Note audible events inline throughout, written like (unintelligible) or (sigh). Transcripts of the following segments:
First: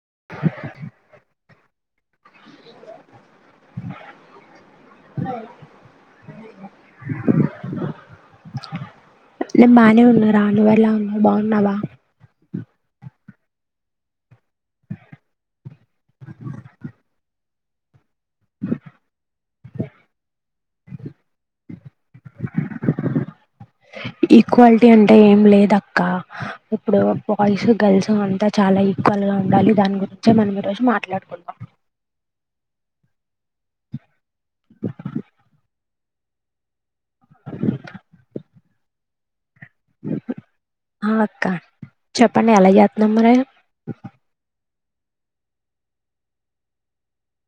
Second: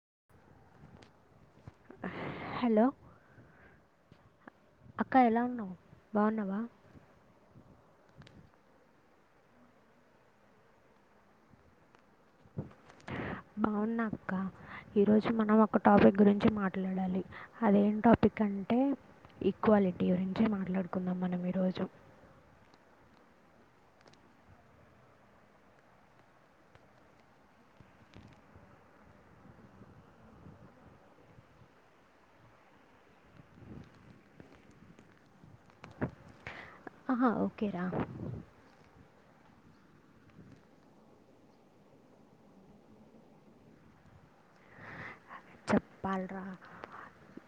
స్ హలో అక్క ఎలా ఉన్నావు బాగున్నావా నే బానే ఉన్నారా నువ్ ఎలా ఉన్నా బాగున్నావా బాగున్నాక్క ఈరోజు మనం ఒక టాపిక్ గురించి మాట్లాడాలి అదేం టాపిక్ అంటే, ఈక్వాలిటీ గురించి మాట్లాడుకుందాం మనం ఈరోజు ఈక్వాలిటీ అంటే ఏం లేదు అక్క ఇప్పుడు బాయ్స్ గర్ల్స్ అంతా చాలా ఈక్వల్గా ఉండాలి దాని గురించే మనం ఈరోజు మాట్లాడుకుంటా హా ఓకే రా ఆ అక్క చెప్పండి ఎలా చేదాం మరె చెప్పాలరా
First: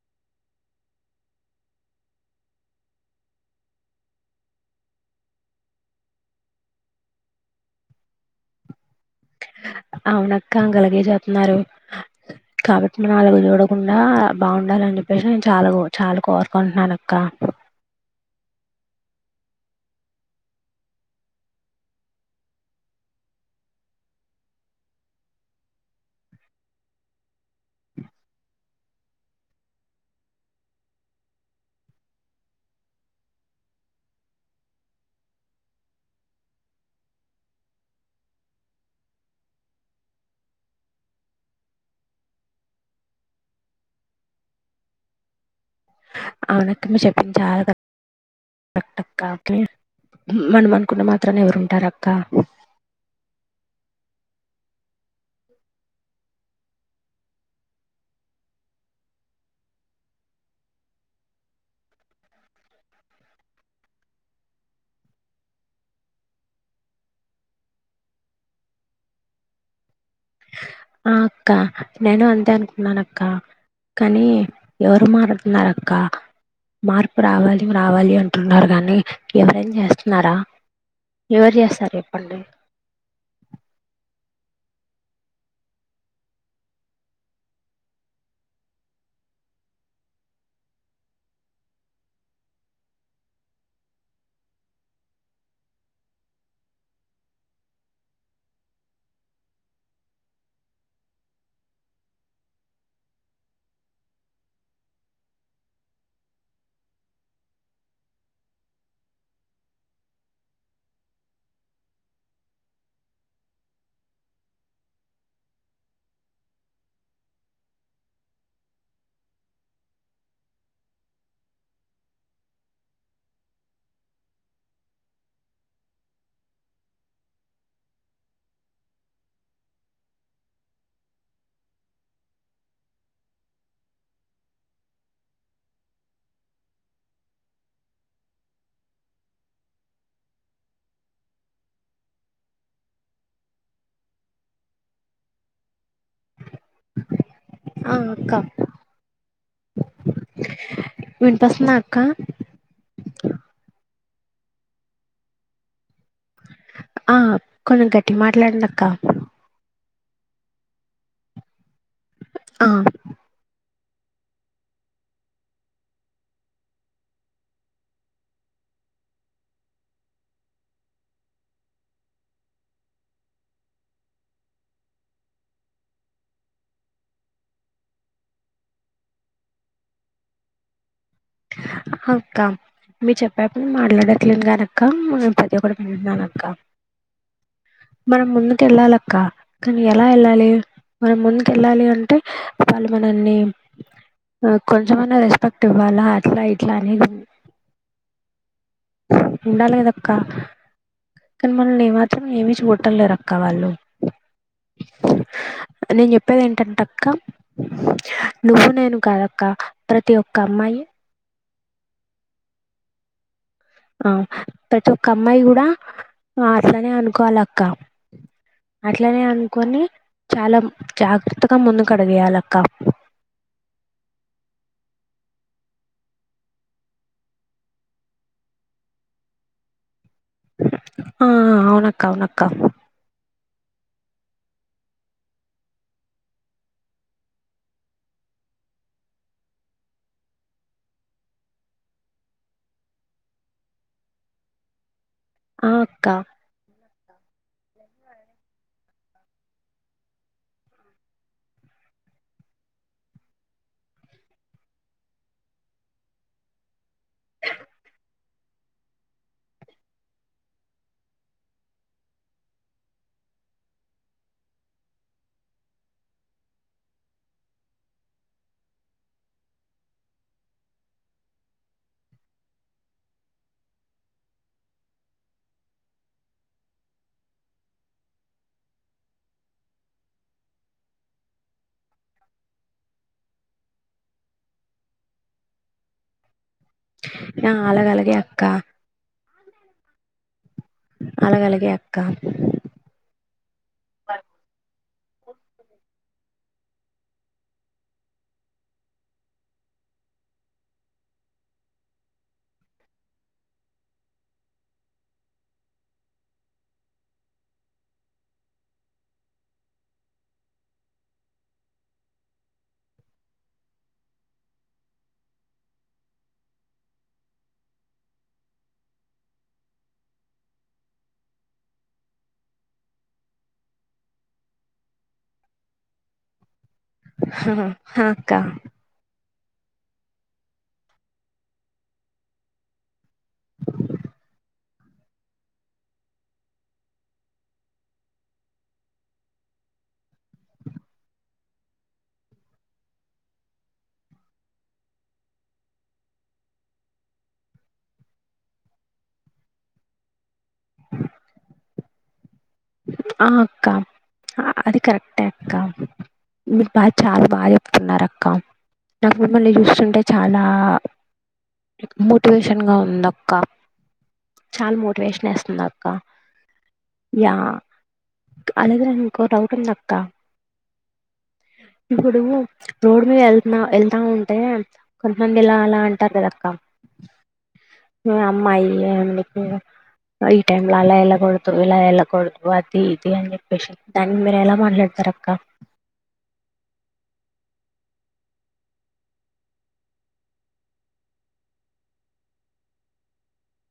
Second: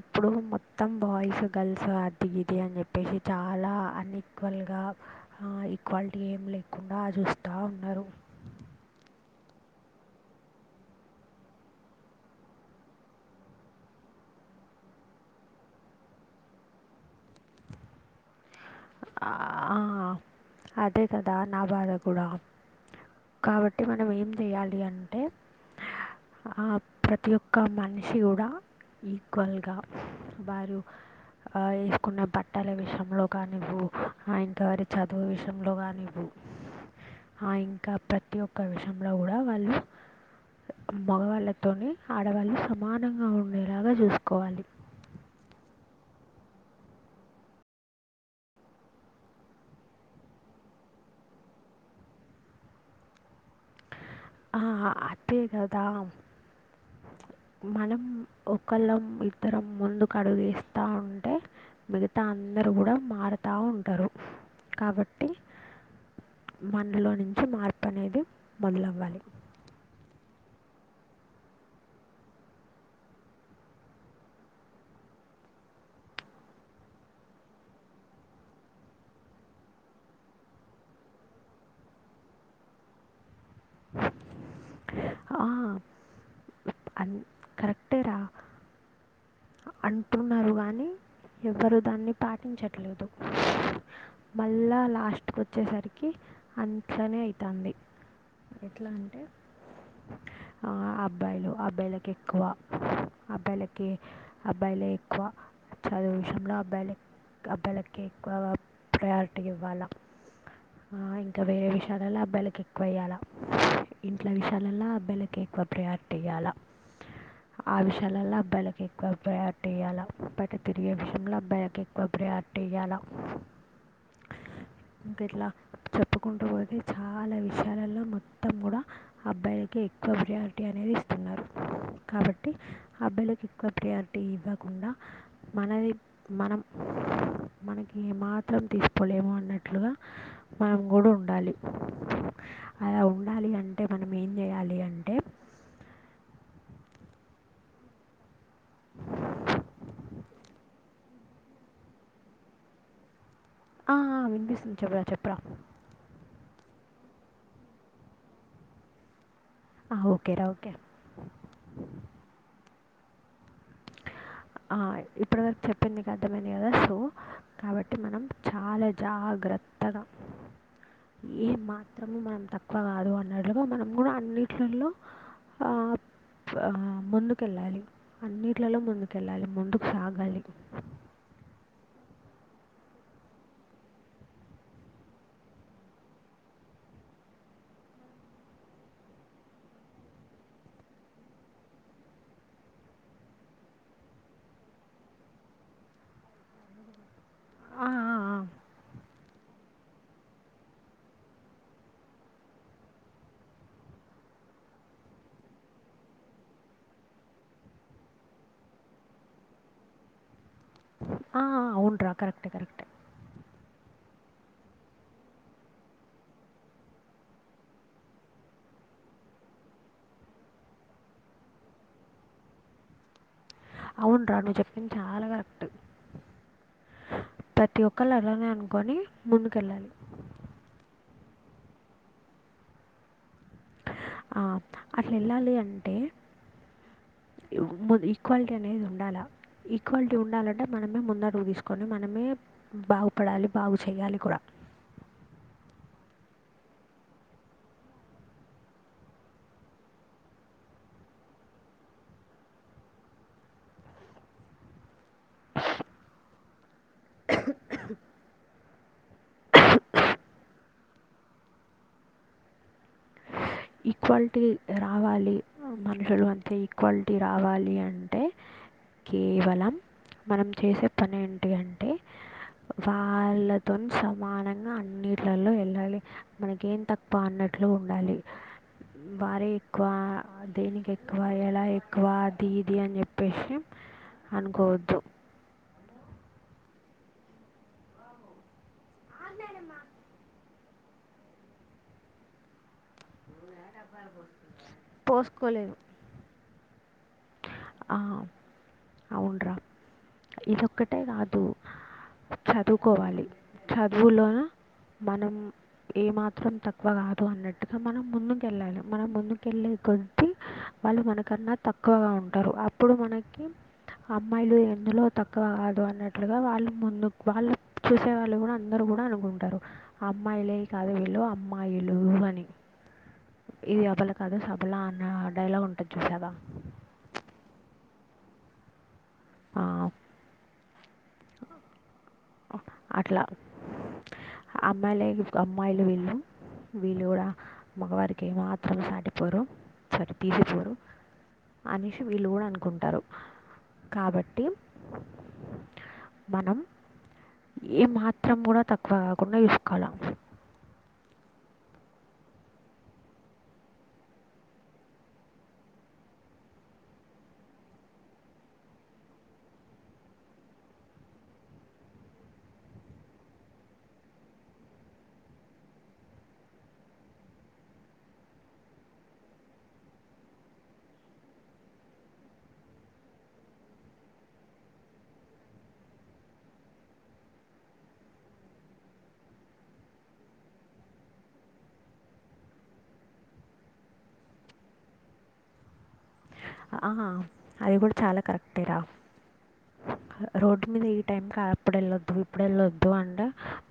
ఇప్పుడు మొత్తం బాయ్స్ గర్ల్స్ అది గిది అని చెప్పేసి చాలా అన్ఇక్వల్గా, అ ఈక్వాలిటీ ఏం లేకుండా చూస్తా ఉన్నారు అవునక్క కలాగే చెతున్నారు, కాబట్టి మనం అలుగు చూడకుండా బాగుండాలని చెప్పేసి నేను చాలా చాలా కోరుకుంటున్నాన అక్క అ అదే కదా నా బాధ కూడా, కాబట్టి మనం ఏం చేయాలి అంటే, అ ప్రతి ఒక్క మనిషి కూడా ఈక్వల్గా వారు వేసుకున్న బట్టల విషయంలో కానివు ఆ ఇంకా వారి చదువు విషయంలో కానివ్వు, ఆ ఇంకా ప్రతి ఒక్క విషయంలో కూడా వాళ్ళు మగవాళ్ళతో ఆడవాళ్ళు సమానంగా ఉండేలాగా చూసుకోవాలి. అవున అక మీ చెప్పిన చాలా (unintelligible) అక్క (unintelligible) మనం అనుకున్న మాత్రన ఎవరుంటార అక్క అ అదే కదా మనం ఒకళ్ళం ఇద్దరం ముందుకు అడుగేస్త ఉంటే, మిగతా అందరూ కూడా మారుతూ ఉంటారు, కాబట్టి మనలో నుంచి మార్పు అనేది మొదలవ్వాలి. ఆ అక్క నేను అంతే అనుకున్నాన అక్క, కానీ ఎవరు మారుతున్నారు అక్క మార్పు రావాలి రావాలి అంటున్నారు కానీ, ఎవరేం చేస్తున్నారా ఎవరు చేస్తారు చెప్పండి. ఆ అం కరెక్టెరా అంటున్నారు కానీ ఎవరు దాన్ని పాటించట్లేదు, మళ్ళా లాస్ట్ కి వచ్చేసరికి అట్నే అవుతుంది, ఎట్లా అంటే అ అబ్బాయిలు అబ్బాయిలకి ఎక్కువ అబ్బాయిలకి అబ్బాయిలే ఎక్కువ చదువు విషయంలో అబ్బాయిల, అబ్బాయిలకి ఎక్కువ ప్రయారిటీ ఇవ్వాలా, అ ఇంకా వేరే విషయాలలో అబ్బాయిలలకు ఎక్కువ ఇయ్యాల, ఇంట్ల విషయాలలో అబ్బాయిలకి ఎక్కువ ప్రయారిటీ ఇవ్వాల, ఆ విషయాలలో అబ్బాయిలకి ఎక్కువ ప్రయారిటీ ఇయ్యాలా బయట తిరిగే విషయంలో అబ్బాయిలకి ఎక్కువ ప్రియారిటీ ఇయ్యాలా, ఇంక ఇట్లా చెప్పుకుంటూ పోతే చాలా విషయాలలో మొత్తం కూడా అబ్బాయిలకి ఎక్కువ ప్రియారిటీ అనేది ఇస్తున్నారు, కాబట్టి అబ్బాయిలకు ఎక్కువ ప్రియారిటీ ఇవ్వకుండా మనది మనం మనకి మాత్రం తీసుకోలేము అన్నట్లుగా మనం కూడా ఉండాలి, అలా ఉండాలి అంటే మనం ఏం చేయాలి అంటే ఆ అక్క వినపస్తున్నాక్క ఆ వినిపిస్తుంది చెప్పడా చెప్పరా ఆ కొంచెం గట్టిగా మాట్లాడండి అక్క ఓకే ఓకే ఆ అ ఇప్పటి వరకు చెప్పిందికు అర్థమంది కదా సో కాబట్టి మనం చాలా జాగ్రత్తగా, ఏ మాత్రము మనం తక్కువ కాదు అన్నట్లుగా మనం కూడా అన్నింటిలో అ అ ముందుకెళ్ళాలి అన్ని ఇట్లలో ముందుకెళ్ళాలి ముందుకు సాగాలి అ అక్క మీ చెప్పేప్పుడు మాట్లాడట్లేదు గాని అక్క, నేను ప్రతి ఒక్కటి వింటున్నాన అక్క మనం ముందుకు వెళ్ళాలక్క, కానీ ఎలా వెళ్ళాలి మనం ముందుకు వెళ్ళాలి అంటే వాళ్ళు మనల్ని కొంచెమనా రెస్పెక్ట్ ఇవ్వాలా అట్లా ఇట్లా అనేది ఉండాలి కదక్క కానీ మనని నే మాత్రం ఏమిీ చూట్టలేరు అక్క వాళ్ళు నేను చెప్పేది ఏంటంటే అక్క నువ్వు నేను కాదక్క ప్రతి ఒక్క అమ్మాయి ఆ అవును రా కరెక్ట్ కరెక్ ఆ ప్రతి ఒక్క అమ్మాయి కూడా అట్లానే అనుకోవాల అక్క అట్లనే అనుకొని చాలా జాగ్రత్తగా ముందుకుడిగేయాలక్క అవును్రా నువ్వు చెప్పంది చాలా కరెక్ట్ ప్రతి ఒక్కళ్రు అలానే అనుకొని ముందుకెళ్ళాలి ఆ అవునక్క అవునక్క అట్లా వెళ్ళాలి అంటే ఈక్వాలిటీ అనేది ఉండాలి ఈక్వాలిటీ ఉండాలంటే మనమే ముందడుగు తీసుకొని మనమే బాగుపడాలి బాగు చేయాలి కూడా ఆ అక్క ఈక్వాలిటీ రావాలి మనుషులు అంతే ఈక్వాలిటీ రావాలి అంటే కేవలం మనం చేసే పని ఏంటి అంటే వాళ్ళతో సమానంగా అన్నిటిలో వెళ్ళాలి మనకేం తక్కువ అన్నట్లు ఉండాలి వారే ఎక్కువ దేనికి ఎక్కువ ఎలా ఎక్కువ అది ఇది అని చెప్పేసి అనుకోవద్దు ఆ అలాగ అలాగే అక్క అన్నాడమ్ అలాగ అలాగే అక్క అవు పోసుకోలేదు ఆ అవున్రా ఇదిక్కటే కాదు చదువుకోవాలి చదువులోన మనం ఏమాత్రం తక్కువ కాదు అన్నట్టుగా మనం ముందుకు వెళ్ళాలి మనం ముందుకెళ్ళే కొద్ద్ వాళ్ళు మనకన్నా తక్కువ తక్కువగా ఉంటారు అప్పుడు మనకి అమ్మాయిలు ఎందులో తక్కువ కాదు అన్నట్లుగా వాళ్ళు ముందు వాళ్ళు చూసే వాళ్ళు కూడా అందరుూ కూడా అనుకుంటారు అమ్మాయిలే కాదు వీళ్ళు అమ్మాయిలు అని ఇది అపల కాదు సభలా అన్న డైలాగ్ ఉంటుంది చూసాదా క్క ఆ అట్లా అమ్మాయిలే అమ్మాయిలు వీళ్ళు వీళ్ళు కూడా మగవారికి ఏమాత్రం సాటిపోరు సరి తీసిపోరు అనేసి వీళ్ళు కూడా అనుకుంటారు కాబట్టి మనం ఏ మాత్రం కూడా తక్కువ కాకుండా చూసుకోవాలం ఆ అక్క అది కరెక్టే అక్క మీరు బాగా చాలా బాగా చెప్తున్నారు అక్క నాకు మిమ్మల్ని చూస్తుంటే చాలా మోటివేషన్గా ఉంద అక్క చాలా మోటివేషన్ వేస్తుంది అక్క యా అలాగ ఇంకో డౌట్ ఉందక్క ఇప్పుడు రోడ్ మీద వెత వెళ్తా ఉంటే కొంతమంది ఇలా అలా అంటారు కదక్క అమ్మాయికు ఈ టై లో అలా వెళ్ళకూడదు ఇలా వెళ్ళకూడదు అది ఇది అని చెప్పేసి దానికి మీరు ఎలా మాట్లాడతార అక్క ఆ అది కూడా చాలా కరెక్టేరా రోడ్డు మీద ఈ టైంకి అప్పుడు వెళ్ళొద్దు ఇప్పుడు వెళ్ళొద్దు అంటే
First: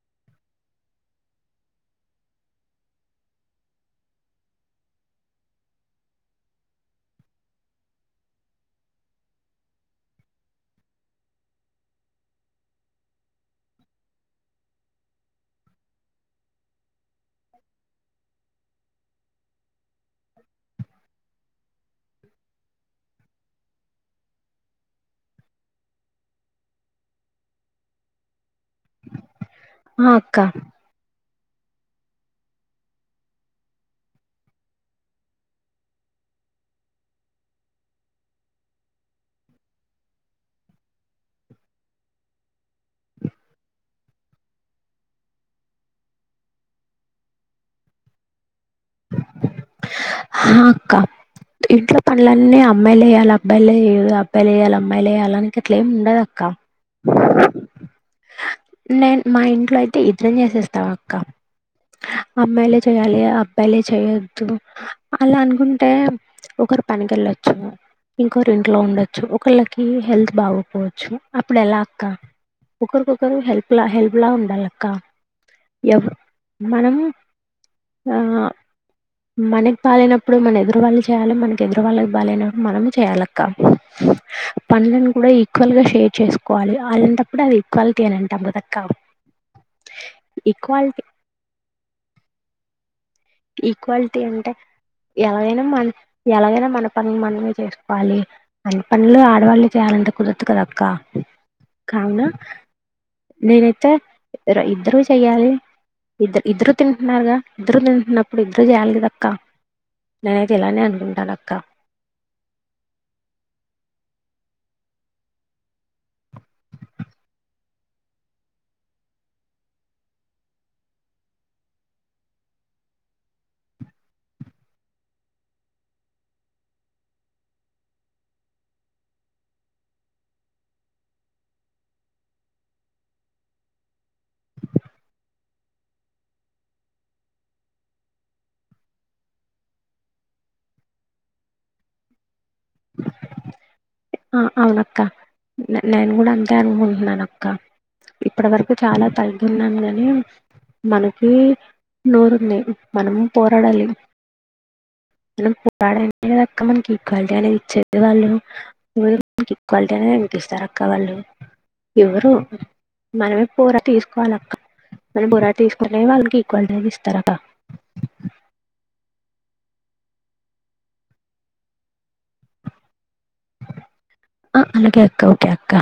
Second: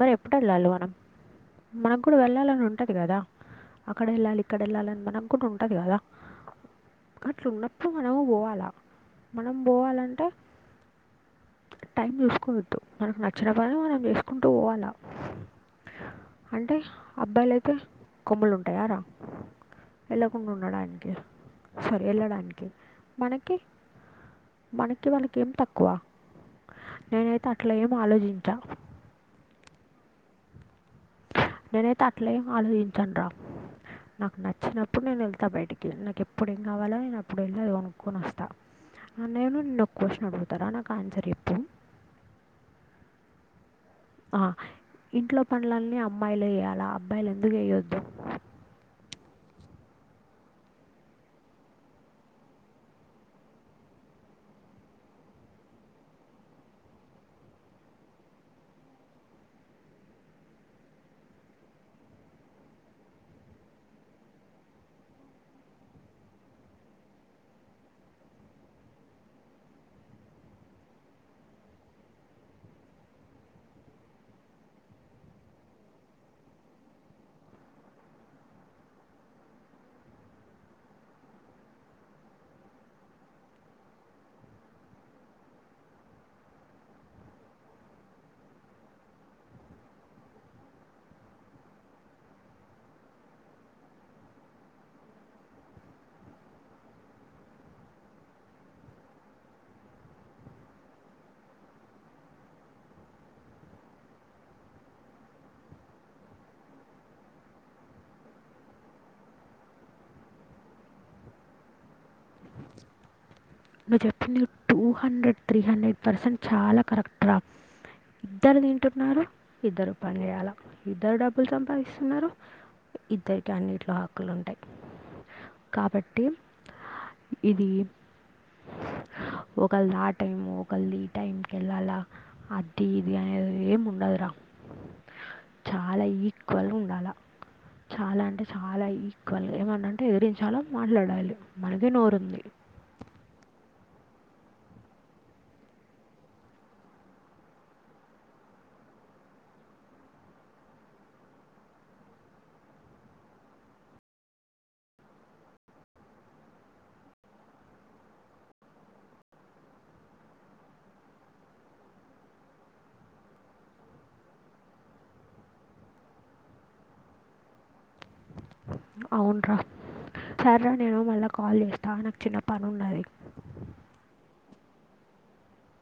మరి ఎప్పుడు వెళ్ళాలి మనం మనకు కూడా వెళ్ళాలని ఉంటుంది కదా అక్కడ వెళ్ళాలి ఇక్కడ వెళ్ళాలిని మనకు కూడా ఉంటుంది కదా అట్లా ఉన్నప్పు అప్పుడు మనము పోవాలా మనం పోవాలంటే టైం చూసుకోవద్దు మనకు నచ్చిన పని మనం చేసుకుంటూ పోవాలా అంటే అబ్బాయిలు అయితే కొమ్మలు ఉంటాయా రా వెళ్ళకుండా ఉండడానికి సరే వెళ్ళడానికి మనకి మనకి మనకి ఏం తక్కువ నేనైతే అట్లా ఏం ఆలోచించా ఆ అక్క నేనైతే అట్లేం ఆలోచించాను రా నాకు నచ్చినప్పుడు నేను వెళ్తా బయటికి వెళ్ళి నాకు ఎప్పుడు ఏం కావాలో నేను అప్పుడు వెళ్ళా అది కొనుక్కొని వస్తాను అన్నయేను నిన్న ఒక క్వశ్చన్ అడుగుతారా నాకు ఆన్సర్ ఎప్పుడు ఆ ఇంట్లో పనుడ్లని అమ్మాయిలు వేయాలి అబ్బాయిలు ఎందుకు వేయొద్దు అక్క ఇంట్లో పనులన్నీ అమ్మాయిలు వయాలి అబ్బాయిలే చేయదు అబ్బాయిలు వయాలి అమ్మాయిలు వేయాలనికి అట్లా ఏమి ఉండదుక్క నేను మా ఇంట్లో అయితే ఇద్దరం చేసేస్తావా అక్క అమ్మాయిలే చేయాలి అబ్బాయిలే చేయొద్దు అలా అనుకుంటే ఒకరు పనికి వెళ్ళచ్చు ఇంకొకరు ఇంట్లో ఉండొచ్చు ఒకళ్ళకి హెల్త్ బాగ పోవచ్చు అప్పుడు ఎలా అక్క ఒకరికొకరు హెల్ప్లా హెల్ప్ ఉండాల అక్క ఎవ మనం మన బాలేనప్పుడు మన ఎదురు వాళ్ళు చేయాలి మనకి ఎదురు వాళ్ళకి బాగానప్పుడు మనము చేయాలిక్క పనుడ్లను కూడా ఈక్వల్గా షేర్ చేసుకోవాలి అళ్ళంటప్పుడు అది ఈక్వాలిటీ అని అంటా ఒక తక్కా ఈక్వాలిటీ ఈక్వాలిటీ అంటే ఎలాగైనా మన ఎలాగైనా మన పనులు మనమే చేసుకోవాలి మన పనులు ఆడవాళ్ళు చేయాలంటే కుదరదు కదక్క కావున నేనైతే ఇద్దరు చెయ్యాలి ఇద్దరు ఇద్దరు తింటున్నారుగా ఇద్దరు తింటున్న ఇప్పుడు ఇద్దరు చేయాలి అక్క నేనైతేలాని అనుకుంటాను అక్క నువ్వు చెప్పింది two hundred three hundred percent చాలా కరెక్ట రా ఇద్దరు తింటున్నారు ఇద్దరు పని చేయాలా ఇద్దరు డబ్బులు సంపాదిస్తున్నారు ఇద్దరికి అన్నింటిలో హక్కులు ఉంటాయి కాబట్టి ఇది ఒకళది ఆ టైం ఒకళది ఈ టైంకి వెళ్ళాలా అది ఇది ఒకళధటిము ఒకలిదిటైం కెళ్ళాల అది ఇది అనేది ఏం ఉండదురా చాలా ఈక్వల్గా ఉండాలా చాలా అంటే చాలా ఈక్వల్గా ఏమంటంటే ఎదిరించాలో మాట్లాడాలి మనగే నోరు ఉంది ఆ అవునక్క నేను కూడా అంతే అనుకుంటున్నాన అక్క ఇప్పటి వరకు చాలా తగ్గున్నాను కాని మనకి నోరుంది మనం పోరాడాలి మనం పోరాట అనేది అక్క మనకి ఈక్వాలిటీ అనేది ఇచ్చేది వాళ్ళు ఎవరు మనకి ఈక్వాలిటీ అనేది అంపిస్తారు అక్క వాళ్ళు ఎవరు మనమే పోరాట తీసుకోవాలి అక్క మన పోరాట తీసుకునే వాళ్ళకి ఈక్వాలిటీ అనేది ఇస్తారు అక్క అవున్రా సరేరా నేను మళ్ళా కాల్ చేస్తా నాకు చిన్న పని ఉన్నది ఆ అలాగే అక్కా ఓకే అక్కా